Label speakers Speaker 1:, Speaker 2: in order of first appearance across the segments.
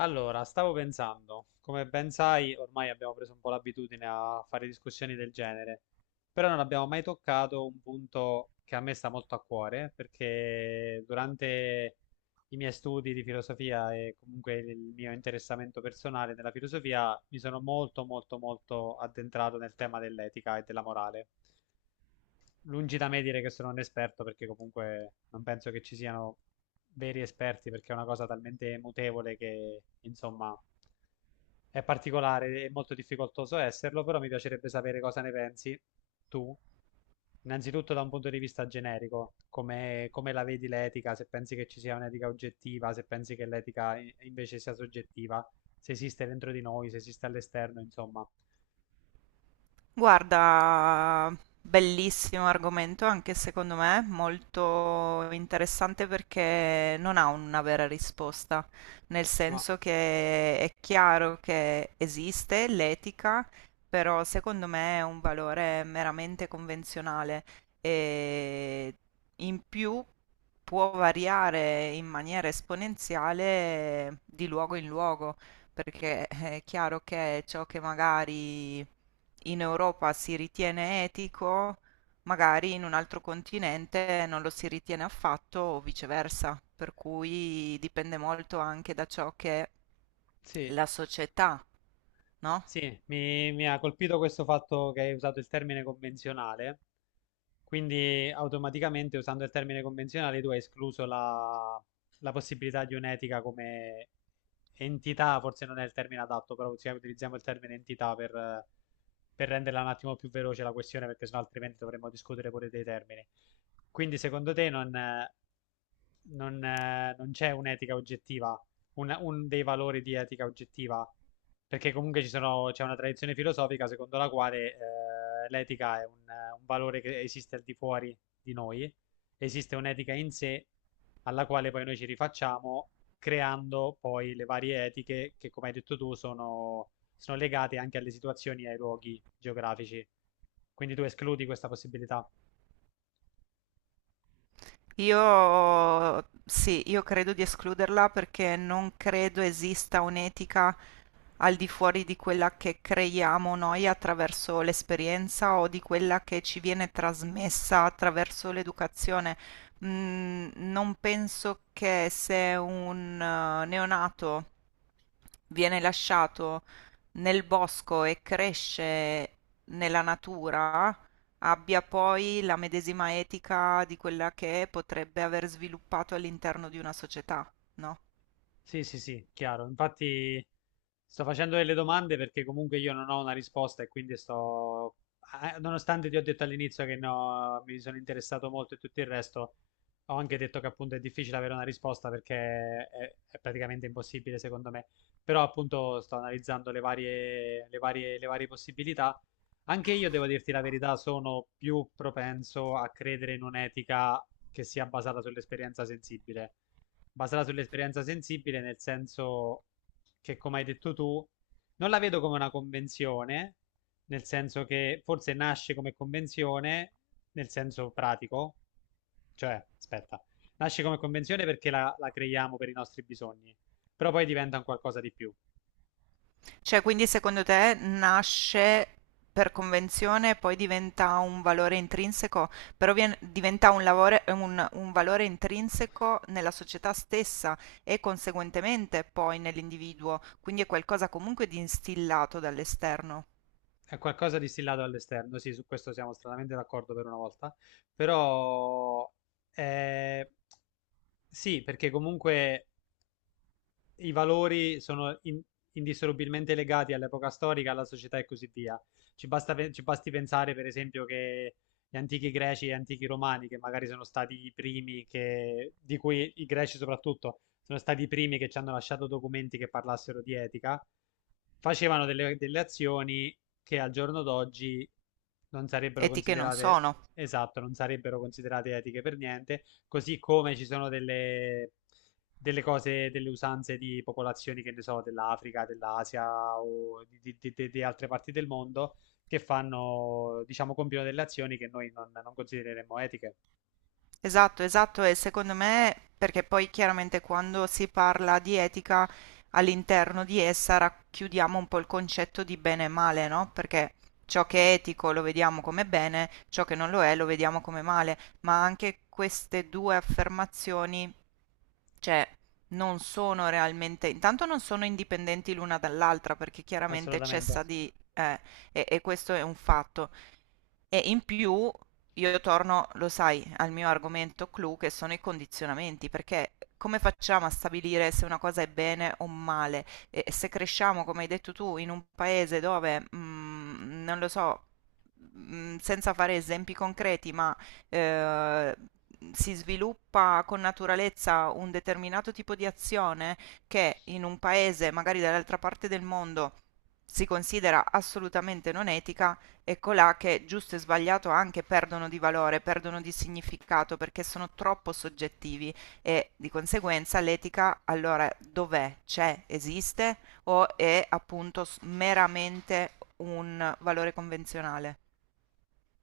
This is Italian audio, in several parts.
Speaker 1: Allora, stavo pensando, come ben sai, ormai abbiamo preso un po' l'abitudine a fare discussioni del genere, però non abbiamo mai toccato un punto che a me sta molto a cuore, perché durante i miei studi di filosofia e comunque il mio interessamento personale nella filosofia, mi sono molto, molto, molto addentrato nel tema dell'etica e della morale. Lungi da me dire che sono un esperto, perché comunque non penso che ci siano veri esperti, perché è una cosa talmente mutevole che, insomma, è particolare, è molto difficoltoso esserlo, però mi piacerebbe sapere cosa ne pensi tu, innanzitutto da un punto di vista generico, come la vedi l'etica, se pensi che ci sia un'etica oggettiva, se pensi che l'etica invece sia soggettiva, se esiste dentro di noi, se esiste all'esterno, insomma.
Speaker 2: Guarda, bellissimo argomento anche secondo me, molto interessante perché non ha una vera risposta, nel
Speaker 1: No.
Speaker 2: senso che è chiaro che esiste l'etica, però secondo me è un valore meramente convenzionale e in più può variare in maniera esponenziale di luogo in luogo, perché è chiaro che ciò che magari in Europa si ritiene etico, magari in un altro continente non lo si ritiene affatto o viceversa, per cui dipende molto anche da ciò che
Speaker 1: Sì.
Speaker 2: la società, no?
Speaker 1: Sì, mi ha colpito questo fatto che hai usato il termine convenzionale, quindi automaticamente usando il termine convenzionale tu hai escluso la possibilità di un'etica come entità, forse non è il termine adatto, però cioè, utilizziamo il termine entità per renderla un attimo più veloce la questione, perché sennò altrimenti dovremmo discutere pure dei termini. Quindi secondo te non c'è un'etica oggettiva, un dei valori di etica oggettiva? Perché comunque c'è una tradizione filosofica secondo la quale l'etica è un valore che esiste al di fuori di noi, esiste un'etica in sé alla quale poi noi ci rifacciamo creando poi le varie etiche che, come hai detto tu, sono legate anche alle situazioni e ai luoghi geografici. Quindi tu escludi questa possibilità.
Speaker 2: Io sì, io credo di escluderla perché non credo esista un'etica al di fuori di quella che creiamo noi attraverso l'esperienza o di quella che ci viene trasmessa attraverso l'educazione. Non penso che se un neonato viene lasciato nel bosco e cresce nella natura, abbia poi la medesima etica di quella che potrebbe aver sviluppato all'interno di una società, no?
Speaker 1: Sì, sì, sì, chiaro. Infatti sto facendo delle domande perché comunque io non ho una risposta e quindi sto, nonostante ti ho detto all'inizio che no, mi sono interessato molto e tutto il resto, ho anche detto che appunto è difficile avere una risposta perché è praticamente impossibile secondo me. Però appunto sto analizzando le varie possibilità. Anche io devo dirti la verità, sono più propenso a credere in un'etica che sia basata sull'esperienza sensibile, nel senso che, come hai detto tu, non la vedo come una convenzione, nel senso che forse nasce come convenzione, nel senso pratico, cioè, aspetta, nasce come convenzione perché la creiamo per i nostri bisogni, però poi diventa un qualcosa di più.
Speaker 2: Cioè, quindi secondo te nasce per convenzione e poi diventa un valore intrinseco, però diventa un valore intrinseco nella società stessa e conseguentemente poi nell'individuo, quindi è qualcosa comunque di instillato dall'esterno.
Speaker 1: È qualcosa distillato all'esterno, sì, su questo siamo stranamente d'accordo per una volta, però eh, sì, perché comunque i valori sono indissolubilmente legati all'epoca storica, alla società e così via. Ci basti pensare, per esempio, che gli antichi greci e gli antichi romani, che magari sono stati i primi che, di cui i greci soprattutto, sono stati i primi che ci hanno lasciato documenti che parlassero di etica, facevano delle azioni che al giorno d'oggi non sarebbero
Speaker 2: Etiche non
Speaker 1: considerate,
Speaker 2: sono.
Speaker 1: esatto, non sarebbero considerate etiche per niente, così come ci sono delle cose, delle usanze di popolazioni, che ne so, dell'Africa, dell'Asia o di altre parti del mondo che fanno, diciamo, compiono delle azioni che noi non considereremmo etiche,
Speaker 2: Esatto, esatto, e secondo me, perché poi chiaramente quando si parla di etica, all'interno di essa racchiudiamo un po' il concetto di bene e male, no? Perché ciò che è etico lo vediamo come bene, ciò che non lo è lo vediamo come male, ma anche queste due affermazioni, cioè, non sono realmente, intanto non sono indipendenti l'una dall'altra perché chiaramente
Speaker 1: assolutamente.
Speaker 2: cessa di e questo è un fatto. E in più io torno, lo sai, al mio argomento clou che sono i condizionamenti, perché come facciamo a stabilire se una cosa è bene o male? E se cresciamo, come hai detto tu, in un paese dove, mm, non lo so, mm, senza fare esempi concreti, ma eh, si sviluppa con naturalezza un determinato tipo di azione che in un paese, magari dall'altra parte del mondo, si considera assolutamente non etica, ecco là che giusto e sbagliato anche perdono di valore, perdono di significato perché sono troppo soggettivi e di conseguenza l'etica allora dov'è? C'è? Esiste? O è appunto meramente un valore convenzionale?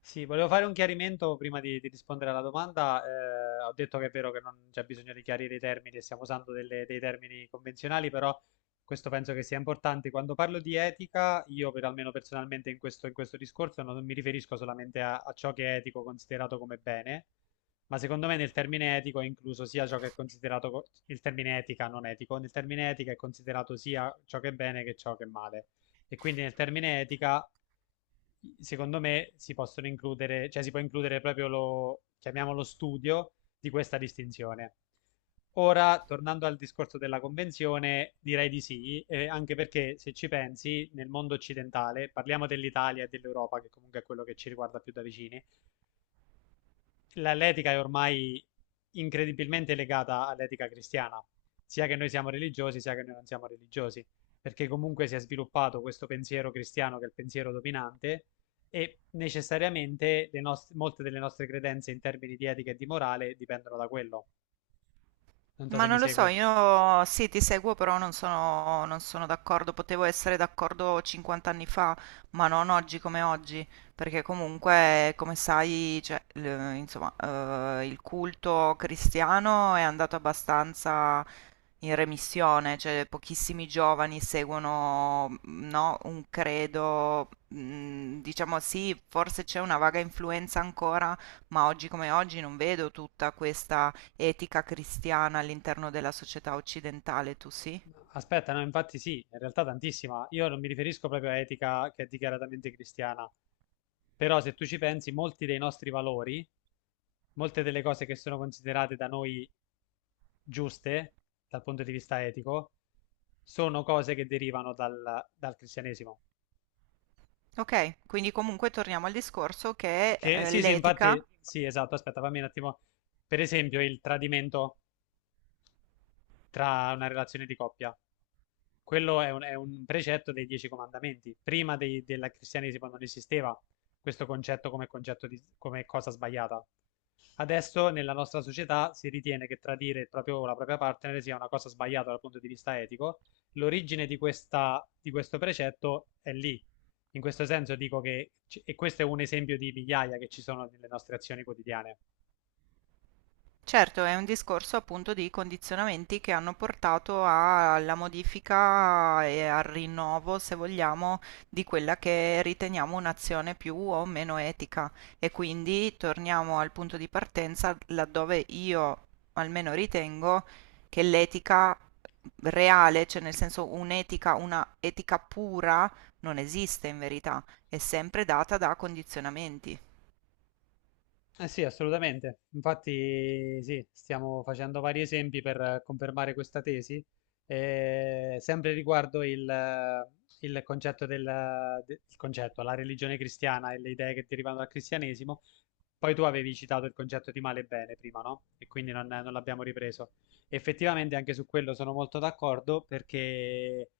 Speaker 1: Sì, volevo fare un chiarimento prima di rispondere alla domanda. Ho detto che è vero che non c'è bisogno di chiarire i termini, e stiamo usando dei termini convenzionali, però questo penso che sia importante. Quando parlo di etica, io per almeno personalmente in questo discorso non mi riferisco solamente a ciò che è etico considerato come bene, ma secondo me nel termine etico è incluso sia ciò che è considerato, il termine etica non etico, nel termine etica è considerato sia ciò che è bene che ciò che è male. E quindi nel termine etica secondo me si possono includere, cioè si può includere proprio lo, chiamiamolo studio di questa distinzione. Ora, tornando al discorso della convenzione, direi di sì, anche perché se ci pensi, nel mondo occidentale, parliamo dell'Italia e dell'Europa, che comunque è quello che ci riguarda più da vicini, l'etica è ormai incredibilmente legata all'etica cristiana, sia che noi siamo religiosi, sia che noi non siamo religiosi, perché comunque si è sviluppato questo pensiero cristiano che è il pensiero dominante e necessariamente le molte delle nostre credenze in termini di etica e di morale dipendono da quello. Non so
Speaker 2: Ma
Speaker 1: se mi
Speaker 2: non lo so,
Speaker 1: segui.
Speaker 2: io sì, ti seguo, però non sono d'accordo. Potevo essere d'accordo 50 anni fa, ma non oggi come oggi, perché comunque, come sai, cioè, insomma, il culto cristiano è andato abbastanza in remissione, cioè pochissimi giovani seguono, mm, no, un credo, mm, diciamo sì, forse c'è una vaga influenza ancora, ma oggi come oggi non vedo tutta questa etica cristiana all'interno della società occidentale, tu sì?
Speaker 1: Aspetta, no, infatti sì, in realtà tantissima. Io non mi riferisco proprio a etica che è dichiaratamente cristiana, però se tu ci pensi, molti dei nostri valori, molte delle cose che sono considerate da noi giuste dal punto di vista etico, sono cose che derivano dal cristianesimo.
Speaker 2: Ok, quindi comunque torniamo al discorso che
Speaker 1: Che sì, sì,
Speaker 2: l'etica.
Speaker 1: infatti, sì, esatto. Aspetta, fammi un attimo. Per esempio, il tradimento tra una relazione di coppia. Quello è un precetto dei Dieci Comandamenti. Prima del cristianesimo non esisteva questo concetto come concetto di, come cosa sbagliata. Adesso nella nostra società si ritiene che tradire la propria partner sia una cosa sbagliata dal punto di vista etico. L'origine di questo precetto è lì. In questo senso dico che, e questo è un esempio di migliaia che ci sono nelle nostre azioni quotidiane.
Speaker 2: Certo, è un discorso appunto di condizionamenti che hanno portato alla modifica e al rinnovo, se vogliamo, di quella che riteniamo un'azione più o meno etica. E quindi torniamo al punto di partenza laddove io almeno ritengo che l'etica reale, cioè nel senso un'etica, una etica pura, non esiste in verità, è sempre data da condizionamenti.
Speaker 1: Eh sì, assolutamente. Infatti, sì, stiamo facendo vari esempi per confermare questa tesi, sempre riguardo il concetto, la religione cristiana e le idee che derivano dal cristianesimo. Poi tu avevi citato il concetto di male e bene prima, no? E quindi non l'abbiamo ripreso. Effettivamente anche su quello sono molto d'accordo perché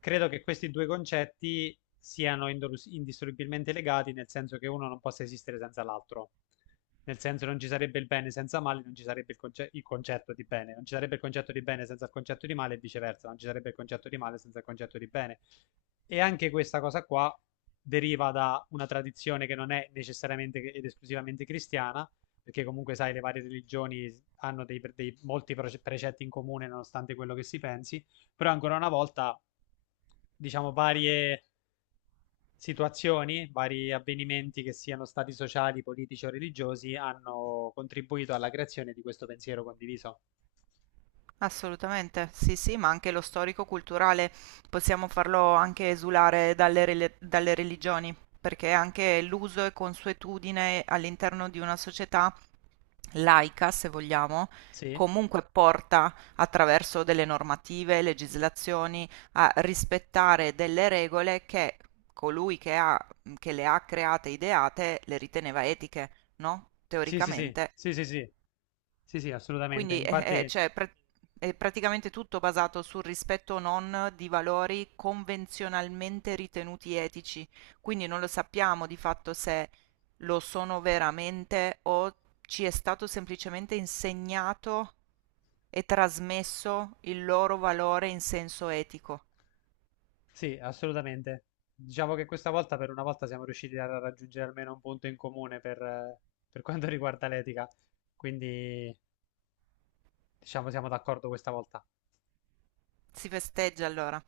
Speaker 1: credo che questi due concetti siano indissolubilmente legati, nel senso che uno non possa esistere senza l'altro. Nel senso non ci sarebbe il bene senza male, non ci sarebbe il concetto di bene, non ci sarebbe il concetto di bene senza il concetto di male e viceversa, non ci sarebbe il concetto di male senza il concetto di bene. E anche questa cosa qua deriva da una tradizione che non è necessariamente ed esclusivamente cristiana, perché comunque sai, le varie religioni hanno dei molti precetti in comune nonostante quello che si pensi, però ancora una volta, diciamo, varie situazioni, vari avvenimenti che siano stati sociali, politici o religiosi, hanno contribuito alla creazione di questo pensiero condiviso.
Speaker 2: Assolutamente, sì, sì, ma anche lo storico-culturale possiamo farlo anche esulare dalle, dalle religioni, perché anche l'uso e consuetudine all'interno di una società laica, se vogliamo,
Speaker 1: Sì?
Speaker 2: comunque porta attraverso delle normative, legislazioni a rispettare delle regole che colui che ha- che le ha create, ideate, le riteneva etiche, no?
Speaker 1: Sì, sì, sì,
Speaker 2: Teoricamente.
Speaker 1: sì, sì, sì, sì, sì, assolutamente.
Speaker 2: Quindi
Speaker 1: Infatti,
Speaker 2: cioè, è praticamente tutto basato sul rispetto o non di valori convenzionalmente ritenuti etici, quindi non lo sappiamo di fatto se lo sono veramente o ci è stato semplicemente insegnato e trasmesso il loro valore in senso etico.
Speaker 1: sì, assolutamente. Diciamo che questa volta, per una volta, siamo riusciti a raggiungere almeno un punto in comune per quanto riguarda l'etica. Quindi, diciamo, siamo d'accordo questa volta.
Speaker 2: Si festeggia allora.